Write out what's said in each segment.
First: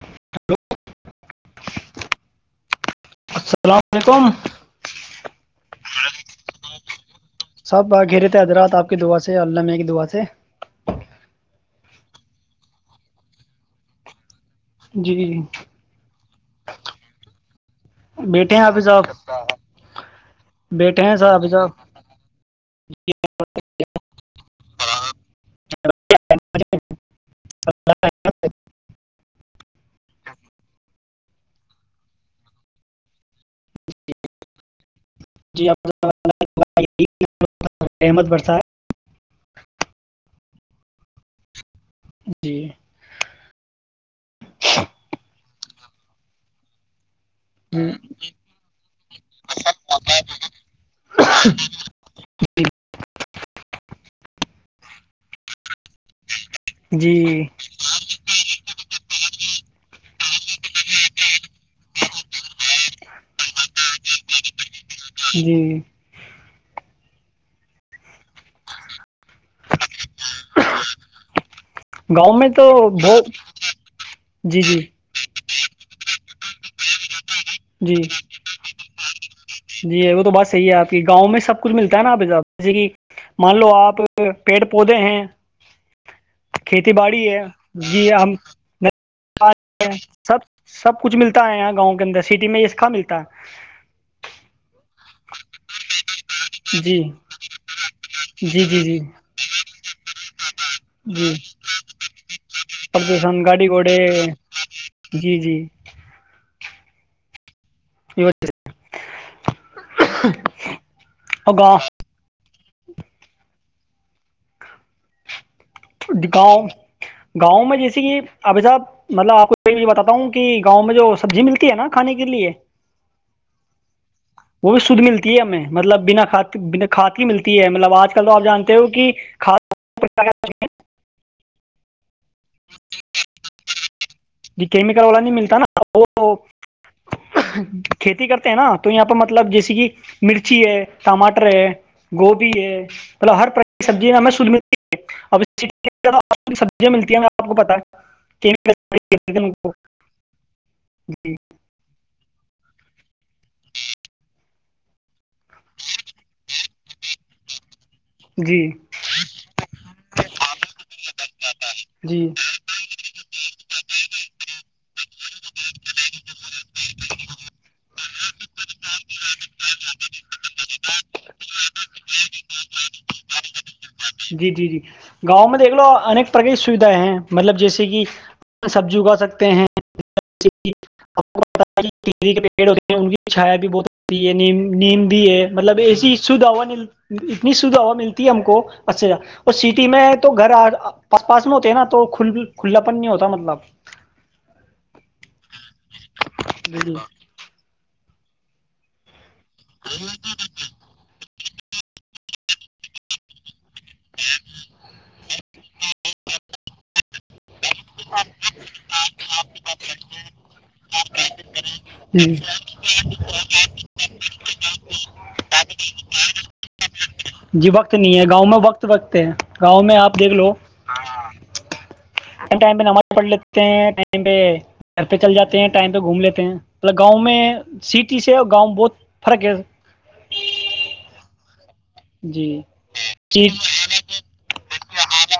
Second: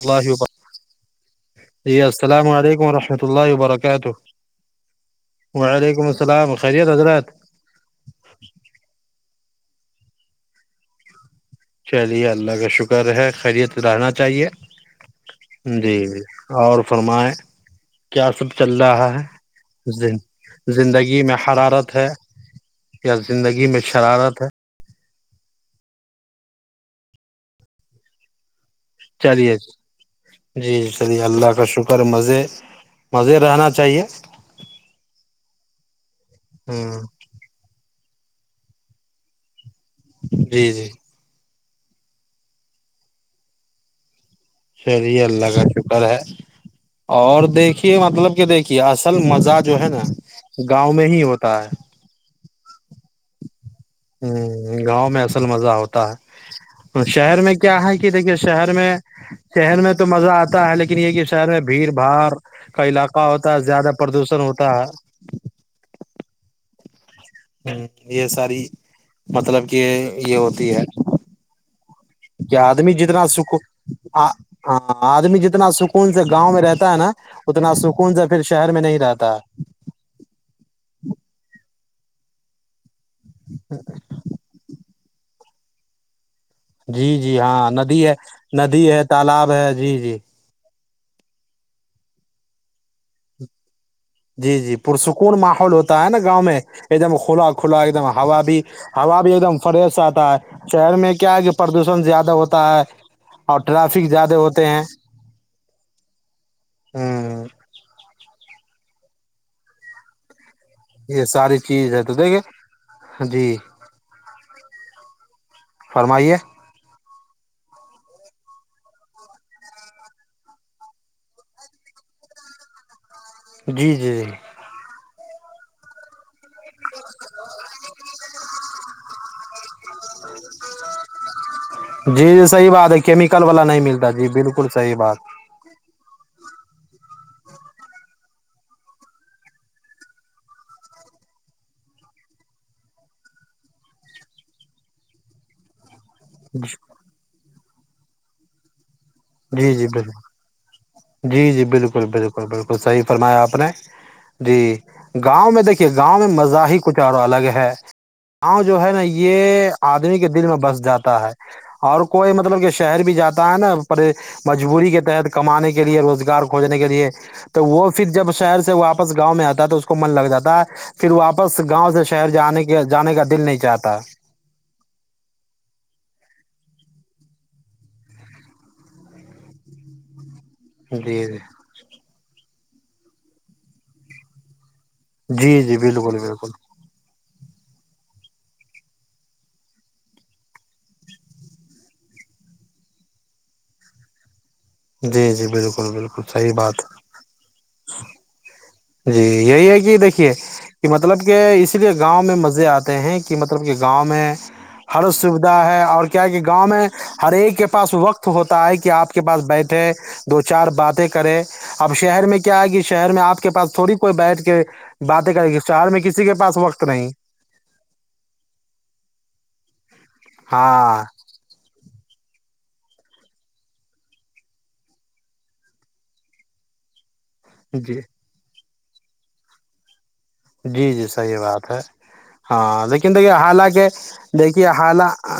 اللہ و جی السلام علیکم رحمۃ اللہ السلام وبرکاتہ علیکم وعلیکم السلام خیریت گزرات سب آ گھیرے تھے حضر رات آپ کی دعا سے اللہ میں ایک دعا سے چلیے اللہ کا شکر ہے خیریت رہنا چاہیے جی جی جی اور فرمائیں کیا سب بیٹھے ہیں چل حافظ صاحب رہا ہے بیٹھے ہیں زندگی صاحب میں حافظ صاحب حرارت ہے چل زندگی میں شرارت ہے [unintelligible] چلیے جی چلیے اللہ کا شکر مزے مزے رہنا چاہیے جی ہ احمد برسائے جی جی جی سی اللہ کا کرر ہے اور دیکھیے مطلب کہ دیکھیے اصل مزہ جو ہے نا گاؤں میں ہی ہوتا ہے ہ گاؤں میں اصل مزہ ہوتا ہے تو شہر جی میں کیا ہے کہ دیکھیے شہر میں شہر میں تو تو مزہ آتا ہے لیکن یہ کہ شہر میں بھیڑ باڑ کا علاقہ ہوتا ہے زیادہ پردوشن ہوتا ہے جی ہ یہ ساری مطلب کہ یہ ہوتی ہے گاؤں میں کہ تو آدمی جتنا بہت سک ہاں جی جی آدمی جتنا سکون سے گاؤں میں رہتا نا اتنا جی سکون سے پھر شہر میں نہیں رہتا ہے جی وہ تو بات صحیح ہے آپ کی گاؤں میں سب [unintelligible] مان لو آپ پیڑ پودے ہیں کھیتی جی باڑی جی ہے ہاں ندی جی ہے ہم ندی ہے تالاب ہے جی جی سب سب کچھ ملتا ہے یہاں گاؤں کے اندر سٹی میں یہ س کا ملتا ہے جی جی پرسکون ماحول ہوتا ہے نا گاؤں میں ایک جی دم کھلا کھلا ایک دم ہوا بھی جی جی جی ہوا بھی ایک دم فریش آتا ہے شہر میں جی کیا ہے کہ پردوشن زیادہ ہوتا ہے پردوشن اور گاڑی گھوڑے ٹرافک زیادہ ہوتے ہیں جی جی ہوں یہ یہ ساری چیز ہے تو دیکھے جی فرمائیے گاؤں گاؤں میں جیسے کہ ابھی صاحب مطلب آپ کو یہ بھی بتاتا ہوں کہ گاؤں میں جو سبزی ملتی ہے نا کھانے کے لیے جی جی جی وہ بھی شدھ ملتی ہے ہمیں مطلب بنا بنا کھاد کی ملتی ہے مطلب آج کل تو آپ جانتے ہو کہ کاد جی جی صحیح بات ہے کیمیکل والا نہیں ملتا جی جی بالکل صحیح کیمیکل بات والا نہیں ملتا نا وہ کھیتی کرتے ہیں نا تو یہاں پہ مطلب جیسیے کہ مرچی ہے ٹماٹر ہے گوبھی ہے مطلب ہر طرح کی سبزی ہمیں شھ ملتی ہے اب آ سبزیا ملتی ہیں آپ کو پتا جی جی جی بالکل جی جی بالکل بالکل ب بالکل صحیح فرمایا آپ نے جی گاؤں میں دیکھیے گاؤں میں مزاح کچھ اور الگ ہے گاؤں جو ہے نا یہ آدمی کے دل میں بس جاتا ہے اور جی کوئی مطلب کہ شہر بھی جاتا ہے نا مجبوری کے تحت کمانے کے لیے روزگار کھوجنے کے لیے تو وہ پھر جب شہر سے واپس گاؤں میں آتا ہے تو اس کو من لگ جاتا ہے پھر واپس گاؤں سے شہر جانے کے جانے کا دل نہیں چاہتا [unintelligible] ہیں مطلب جیسے کہ سبزی اگا سکتے ہیں جی جی کے پیڑ ہوتے ہیں ان کی چھیا بھی بہت ہوتی ہے نیم نیم بھی ہے جی جی مطلب ایسی بالکل شدا بالکل ہوا نہیں اتنی سیدھ ہوا ملتی ہے ہم کو اچھا اھا اور سٹی میں تو گھر آس پاس میں ہوتے ہیں نا تو کھلا پن نہیں ہوتا مطلب [unintelligible] جی جی بالکل بالکل صحیح بات ہے [unintelligible] [unintelligible] جی یہی ہے کہ دیکھیے کہ مطلب کہ اس لیے گاؤں میں مز [unintelligible] آتے ہیں کہ مطلب [unintelligible] کے گاؤں میں ہر سویدھا ہے اور کیا کہ گ [unintelligible] گاؤں میں ہر ایک کے [unintelligible] پاس وقت ہوتا ہے کہ آپ کے پاس بیٹھے دو چ چار باتیں کریں اب شہر جی میں کیا آئے گی شہر میں آپ کے پس تھوڑی کوئی [unintelligible] بیٹھ کے باتیں کریں گے شہر میں کسی کے پاس وقت نہیں جی وقت نہیں ہے گاؤں میں وقت وقت ہے گاؤں میں آپ دیکھ لو ہاں ٹائم پہ نماز پڑھ لیتے ہیں ٹائم پہ گھر پہ چل جاتے ہیں ٹائم پہ گھوم لیتے ہیں مطلب گاؤں میں جی سٹی سے اور گاؤں بہت فرق کیا جی جی صحیح بات ہے جی ہاں لیکن د جی حالگے د حال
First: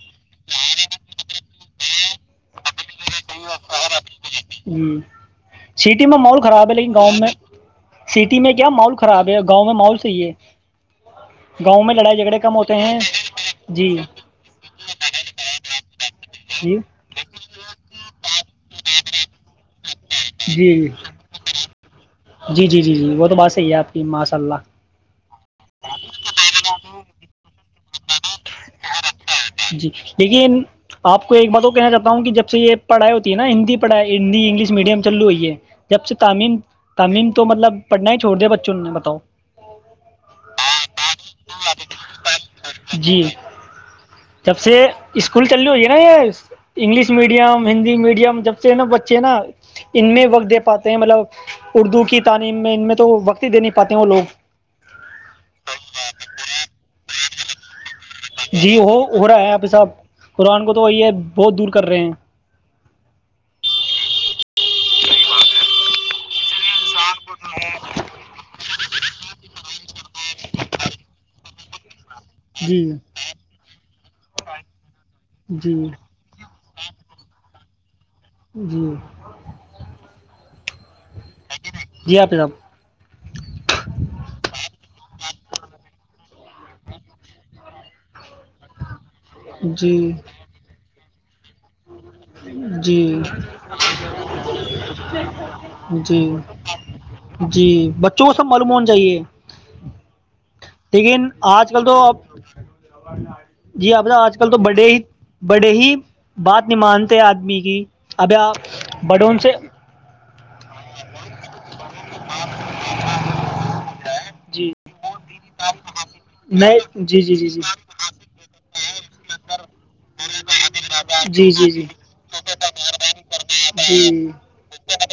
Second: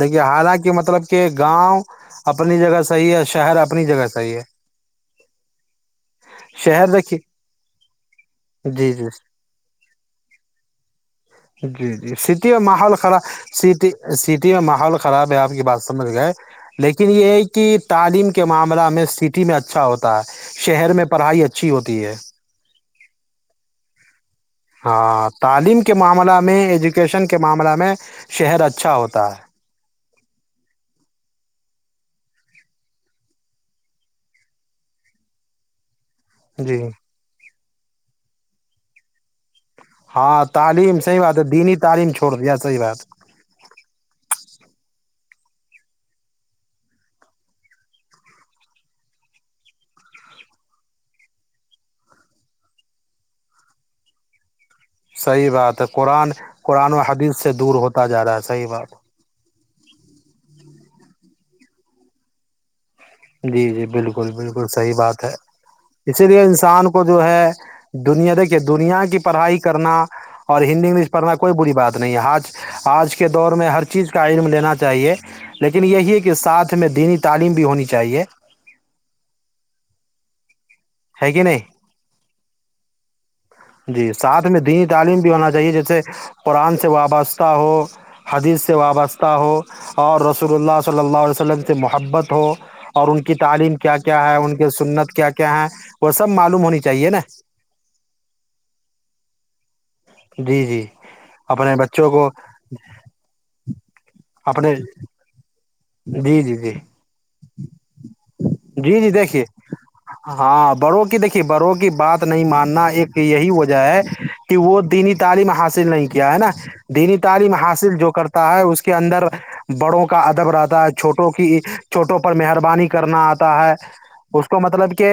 دیکھیے حالان کہ مطلب کہ گاؤں اپنی جگہ صحیح ہے شہر اپنی جگہ سے ہ سٹی میں ماحول خراب ہے شہر لیکن گاؤں دیکھیے میں سٹی میں کیا جی ماحول جی خراب ہے گاؤں میں ماحول صحیح ہے گاؤں جی میں جی لڑائی جھگڑے سٹی کم میں ہوتے ماحول ہیں خراب جی سٹی سٹی میں ماحول خراب ہے آپ کی پاس سمجھ گئے جی لیکن یہ کہ تعلیم کے معاملہ میں پیٹی میں اچھا ہوتا ہے جی شہر میں پڑھائی اچھی ہوتی ہے جی جی جی جی وہ تو بات صحیح ہے آپ کی ماں صاح ہاں تعلیم کے معاملہ میں ایجوکیشن کے معاملہ میں شہر اچھا ہوتا ہے جی لیکن آپ کو ایک بات وہ کہنا چاہتا ہوں کہ جب سے یہ پڑھائی ہوتی ہے نا ہندی پڑھائی ہندی انگلش میڈیم چللو ہوئی ہے جب سے تعمیم ہے جی تعلیم تو مطلب پڑھنا ہی چھوڑ دیا بچوں نے بتاؤ ہاں تعلیم صحیح بات ہے دینی تعلیم چھوڑ دیا صحیح بات جی جب سے اسکول چلنی ہو ہے نا یہ انگلش میڈیم ہندی میڈیم جب سے نا بچے نا ان میں وقت دے پاتے ہیں مطلب اردو کی تعلیم میں ان میں تو وقت ہی دے نہیں پاتے ہیں وہ لوگ صحیح بات ہے قرآن قرآن و حدیث سے دور ہو جی وہ ہو رہا ہے آپ صاحب قرآن کو تو وہی ہے بہت دور کر رہے ہیں جی جی بالکل بالکل صحیح بات ہے اسی لیے انسان کو جو ہے دنیا دیکھیے دنیا کی پڑھائی کرنا اور ہندی انگلش پڑھنا کوئی بری بات نہیں آج جی آج کے دور میں ہر چیز کا علم لینا چاہیے جی لیکن یہی ہے کہ ساتھ میں دینی تعلیم بھی ہونی چاہیے چاہیے جی ہے کہ نہیں [inaudible] جی ساتھ میں دینی تعلیم بھی ہونا چاہیے جیسے قرآن سے وابستہ ہو حدیث سے وابستہ ہو جی اور رسول اللہ س اللہ سے محبت ہو اور جی ان کی تعلیم کیا کیا ہے ان کی سنت کیا کیا ہے وہ جی سب معلوم ہونی چاہیے نا ملومون چاہیے جی جی لیکن آج اپنے کل تو بچوں آپ کو جی آپ آج کل تو اپنے بڑے ہی بڑے ہی جی جی بات نہیں مانتے آدمی کی اب آپ جی بڑوں دیکھیے سے ہاں بڑوں کی دیکھیے بڑوں کی بات نہیں ماننا ایک وجہ ہے کہ جی وہ دینت تعلیم حاصل نہیں کیا ہے نا نئے دینی جی جی جی جی تعلیم حاصل جو کرتا ہے اس کے اندر بڑوں کا اد دبرات چھوٹوں جی جی جی جی جی کی چھوٹوں پر مہربانی کرنا آتا ہے اس کو مطلب کہ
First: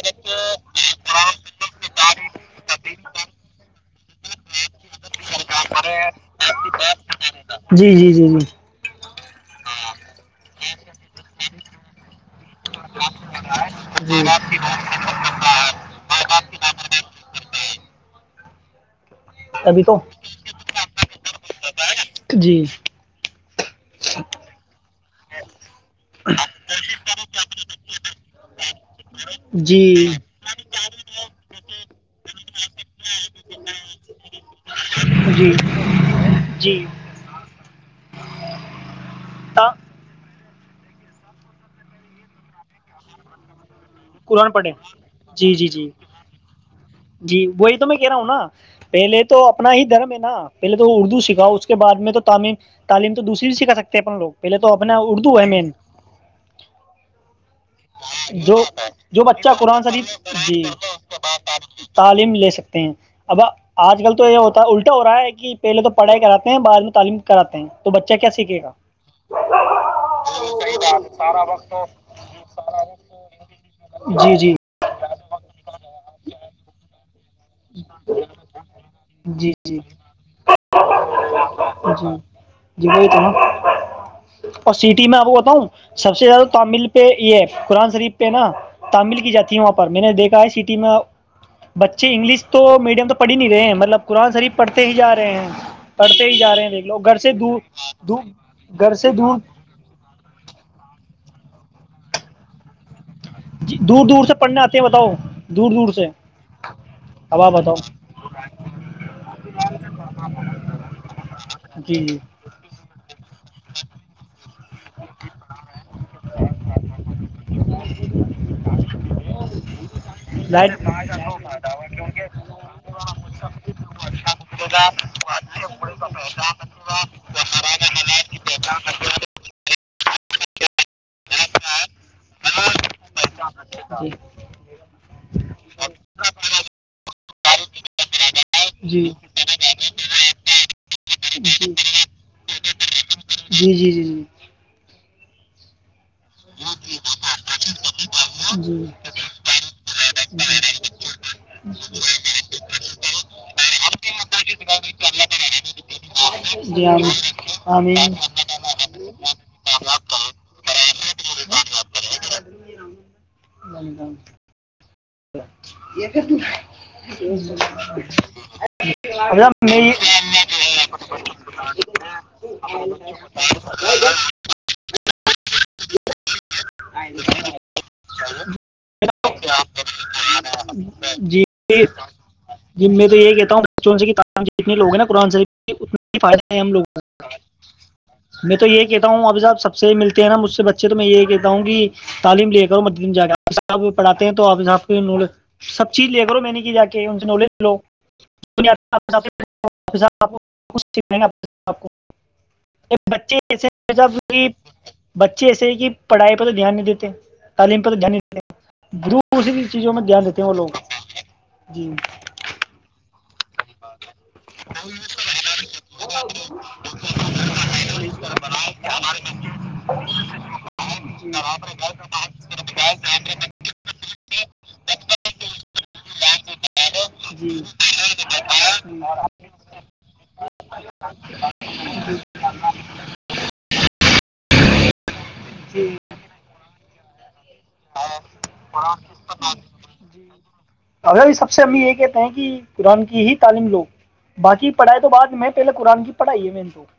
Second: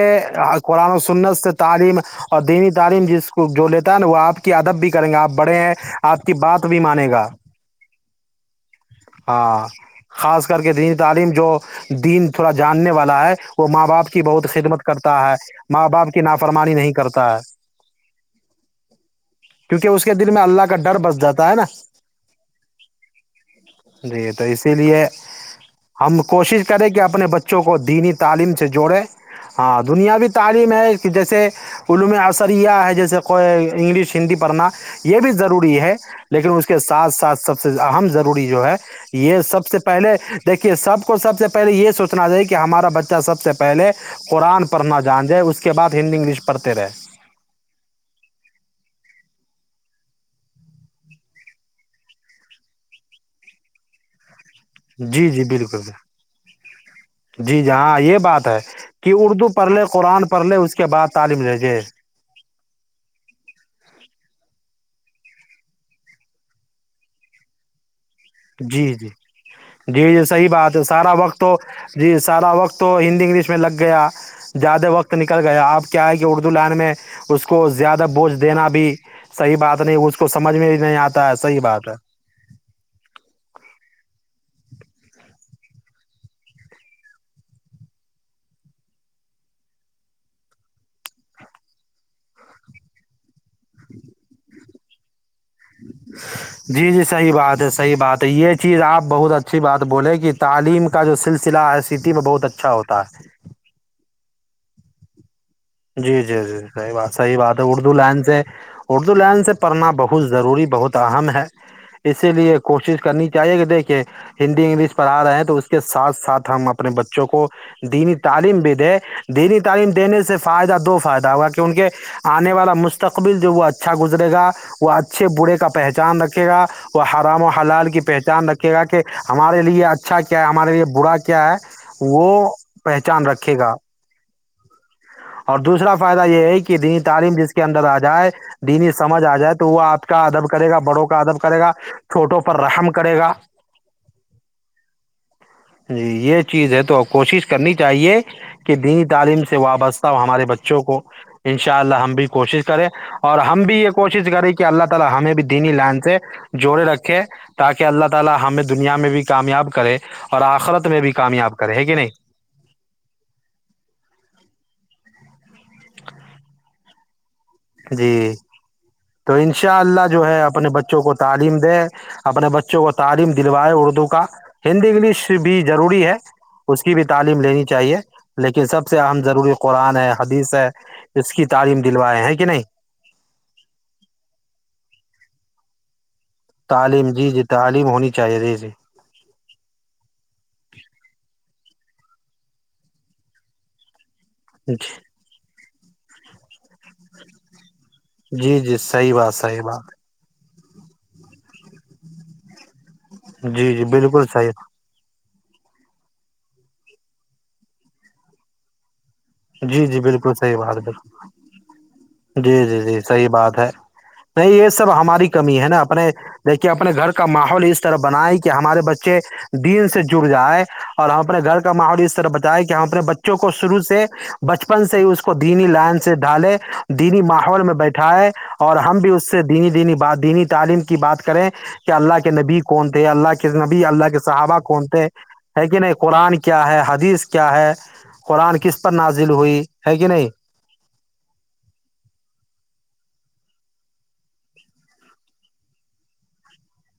قرآن و سنس تعلیم اور دینی جس کو جو لیتا ہے نا وہ آپ کی آدب بھی کریں گے آپ بڑے ہیں آپ کی بات بھی مانے گا جی جی جی جی ہاں خاص کر کے دینی تعلیم جو دن تھوڑا جاننے والا ہے وہ ماں باپ کی بہت خدمت کرتا ہے ماں باپ کی نافرمانی نہیں کرتا ہے ابھی کیونکہ تو اس کے دل میں اللہ کا ڈر بس جاتا ہے نا جی جی تو اسی لیے [inaudible] ہم کوشش کریں کہ آب اپنے بچوں کو دینی تعلیم سے جوڑیں ہاں جی دنیا بھی تعلیم ہے کہ جیسے عوم میں آ سیا ہے جیسے کوئی انگلش ہندی پڑھنا کہ یہ بھی جی ضروری ہے لیکن اس کے جی ساتھ ساتھ سب سے اہم ضروری جو ہے یہ سب تا سے پہلے دیکھیے سب کو سب سے پہلے یہ سوچنا تھااہ کہ ہمارا بچہ سب سے پہلے قرآن پڑھنا جان جائے جی اس جی کے جی بعد ہندی انگلش پڑھتے رہے جی وہی تو میں کہہ رہا ہوں نا پہلے تو اپنا ہی دھرم ہے نا پہلے تو اردو سکھاؤ اس کے بعد میں تو تعم تعلیم تو دوسری سکھا سکتے ہیں اپنے لوگ پہلے تو اپنا جی اردو جی ہے مین بالکل جی جی ہاں یہ بات جو ہے کہ جو بچہ اردو پڑھ قرآن لے شریف پڑھ لے جی اس کے بعد تعلیم لے جے تعلیم لے سکتے ہیں اب آج کل تو یہ ہوتا الٹا ہو رہا ہے کہ پہلے تو پڑھائی کراتے ہیں بع میں تعلیم کراتے ہیں تو بچے جی جی جی جی صحیح بات ہے سارا وقت ہو جی سارا وقت تو ہندی انگلش میں لگ گیا جی جی زیادہ وہ وقت نکل گیا آپ کیا ہے کہ اردو لان میں اس کو زیادہ بوجھ دینا بھی جی صحیح جی بات نہیں اس کو سمجھ میں بھی نہیں آتا ہے صحیح بات ہے جل اور سٹی میں آپ کو بتاؤوں سب سے زیادہ تامل پہ یہ قرآن شریف پہ نا تمل کی جاتی ہے وہاں پر میں نے دیکھا ہے سٹی میں بچے انگلش تو میڈیم تو پڑھ ہی نہیں رہے ہیں مطلب قرآن شریف پڑھتے ہی جا رہے ہیں پڑھتے ہی جا رہے ہیں دیکھ جی لو جی گھر صحیح سے دور بات ہے صحیح دور بات ہے یہ چیز گھر آپ سے بہت دور اچھی بات بولے کہ تعلیم کا جو سلسلہ سلع ہے سٹی میں بہت اچھا ہوتا ہے ج دور دور سے پڑھنے آتے ہیں بتاؤ دور دور سے جی جی جی صحیح بات صحیح اب آپ بات ہے بتاؤ اردو لائن سے اردو لائن سے پڑھنا بہت ضروری بہت اہم ہے جی جی اسی لیے کوشش کرنی چاہیے کہ دیکھے ہندی انگلش پڑھا رہے ہیں تو اس کے ساتھ ساتھ ہم اپنے بچے کو دینی تعلیم بھی دے دینی تعلیم دینے فائدہ لائٹ دو فائدہ ہوگا کہ ان کے آنے والا مستقبل جو وہ اچھا گزرے گا وہ اچھے برے کا پہچان رکھے گا وہ حرام و حلال کی پہچان رکھے گا کہ ہمارے لیے ا اچھا کیا ہے ہمارے لیے برا کیا ہے وہ پہچان رکھ جی اور دوسرا فائدہ یہ ہے کہ د تعلیم جس کے اندر آ جائے دینی جی سمجھ آ جائے تو وہ آپ کا ادب کرے گا بڑوں کو قدم جی کرے گا جی چھٹو رحم کر جی جی جی جی جی یہ چیز ہے تو کوشش کرنی چاہیے کہ جی دینی تعلیم سے وابستہ ہمارے بچوں کو انشاء اللہ ہم بھی کوش سارے اور ہم بھی یہ کوشش کریں کہ اللہ تعالی ہمیں بھی دینی لعن سے جوڑے جی آمین رکھے ہیں تاکہ اللہ آمین تعالی ہمیں دنیا میں بھی کامیاب کرے اور آخرت میں بھی کامیاب کرے ہے کہ نہیں یہ جی [unintelligible] تو حضرت میں انشاء یہ- اللہ جو ہے اپنے بچوں کو تعلیم دے اپنے بچوں کو تعلیم دلوائے اردو کا ہندی انگلش بھی ضروری ہے اس کی بھی تعلیم لینی چاہیے لیکن سب سے اہم ضروری قرآن ہے حدیث ہے اس جی کی تعلیم دلوائے ہیں [unintelligible] جی میں تو یہ کہتا ہوں بچوں سےت لوگ ہیں نا قرآن شریف اس میں [unintelligible] فائدہ ہے ہم لوگوں تعلیم جی کو جی تعلیم ہونی چاہیے جی میں تو یہ کہتا ہوں ابھی صاحب سب سے ملتے ہیں نا مجھ سے بچے تو میں یہی کہتا ہوں کہ [unintelligible] تعلیم لے کر اور مد دن جا کر س [unintelligible] پڑاتے ہیں تو آب صاب جی کے نول [unintelligible] سب چیز لے کرو میں نے کہ جا کے ان سے نالج [unintelligible] ہیلو جی جی صحیح بات صحیح بات [unintelligible] ا آپ کو [unintelligible] بچے جی ایسے جی ہیں صاحب بالکل کہ صحیح تھا [unintelligible] بچے ایسے کہ پڑھائی پ تو دھیان نہیں دیتے تعلیم پہ تو دھیان نہیں [unintelligible] گروپ [unintelligible] جی جی بالکل صحیح بات بالکل جی جی جی جی صحیح بات [unintelligible] نہیں یہ سب ہماری کمی ہے نا اپنے دیکھیے اپنے گھر کا ماحول اس طرح بنائے کہ ہمارے بچے دین سے جڑ جائے اور ہم اپنے گھر کا ماحول اس طرح بتائے کہ ہم اپنے بچوں کو شروع سے بچپن سے ہی اس کو دینی لائن سے ڈھالے دینی جی ماحول میں بیٹھیا اور ہم بھی اس سے دینی دینی بات دینی تعلیم کی بات کریں کہ اللہ کے نبی کون تھے اللہ کے نبی اللہ کے صحابہ کون تھے ہے کہ جی نہیں قرآن کیا ہے حدیث کیا ہے قرآن کس [unintelligible] ہوئی ہے کہ نہیں جی اھی بھی سب سے ہم یہ کہتے ہیں کہ [unintelligible] کی ہی تعلیم لو باقی پڑھائی تو بعد میں پہلے قرآن کی پڑھائی ہے میں تو [unintelligible]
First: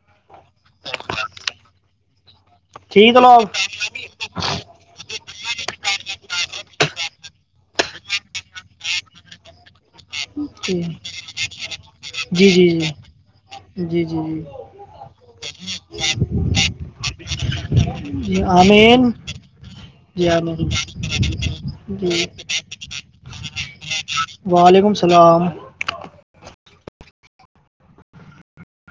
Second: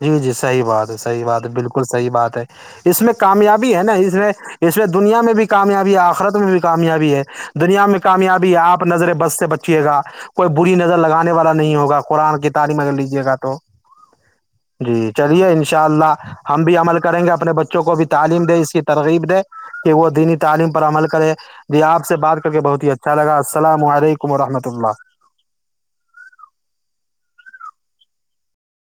جی جی صحی بات ہے صحیح بات ہے بالکل صحی بات ہے ہے اس میں ٹھیک لو آپ کامیابی ہے نا اس میں اس میں دنیا میں بھی کامیابی ہے آخرت میں بھی کامیابی ہے دنیا میں کامیابی ہے آپ نظریں بس سے بچے ے گا کوئی بری نظر لگانے والا نہیں ہوگا قرآن جی جی کی جی تعلیم اگر لیجے گا تو جی جی جی جی جی چلیے انشاء اللہ ہم بھی عمل کریں گے اپنے بچوں کو بھی جی تعلیم دیں اس کی آمین ترغیب دے کہ وہ جی دینی آمین تعلیم پر عمل کرے ج آپ سے جی بات کر کے بہت ہی اچھا لگا السلام علیکم وورحمت وعلیکم اللہ السلام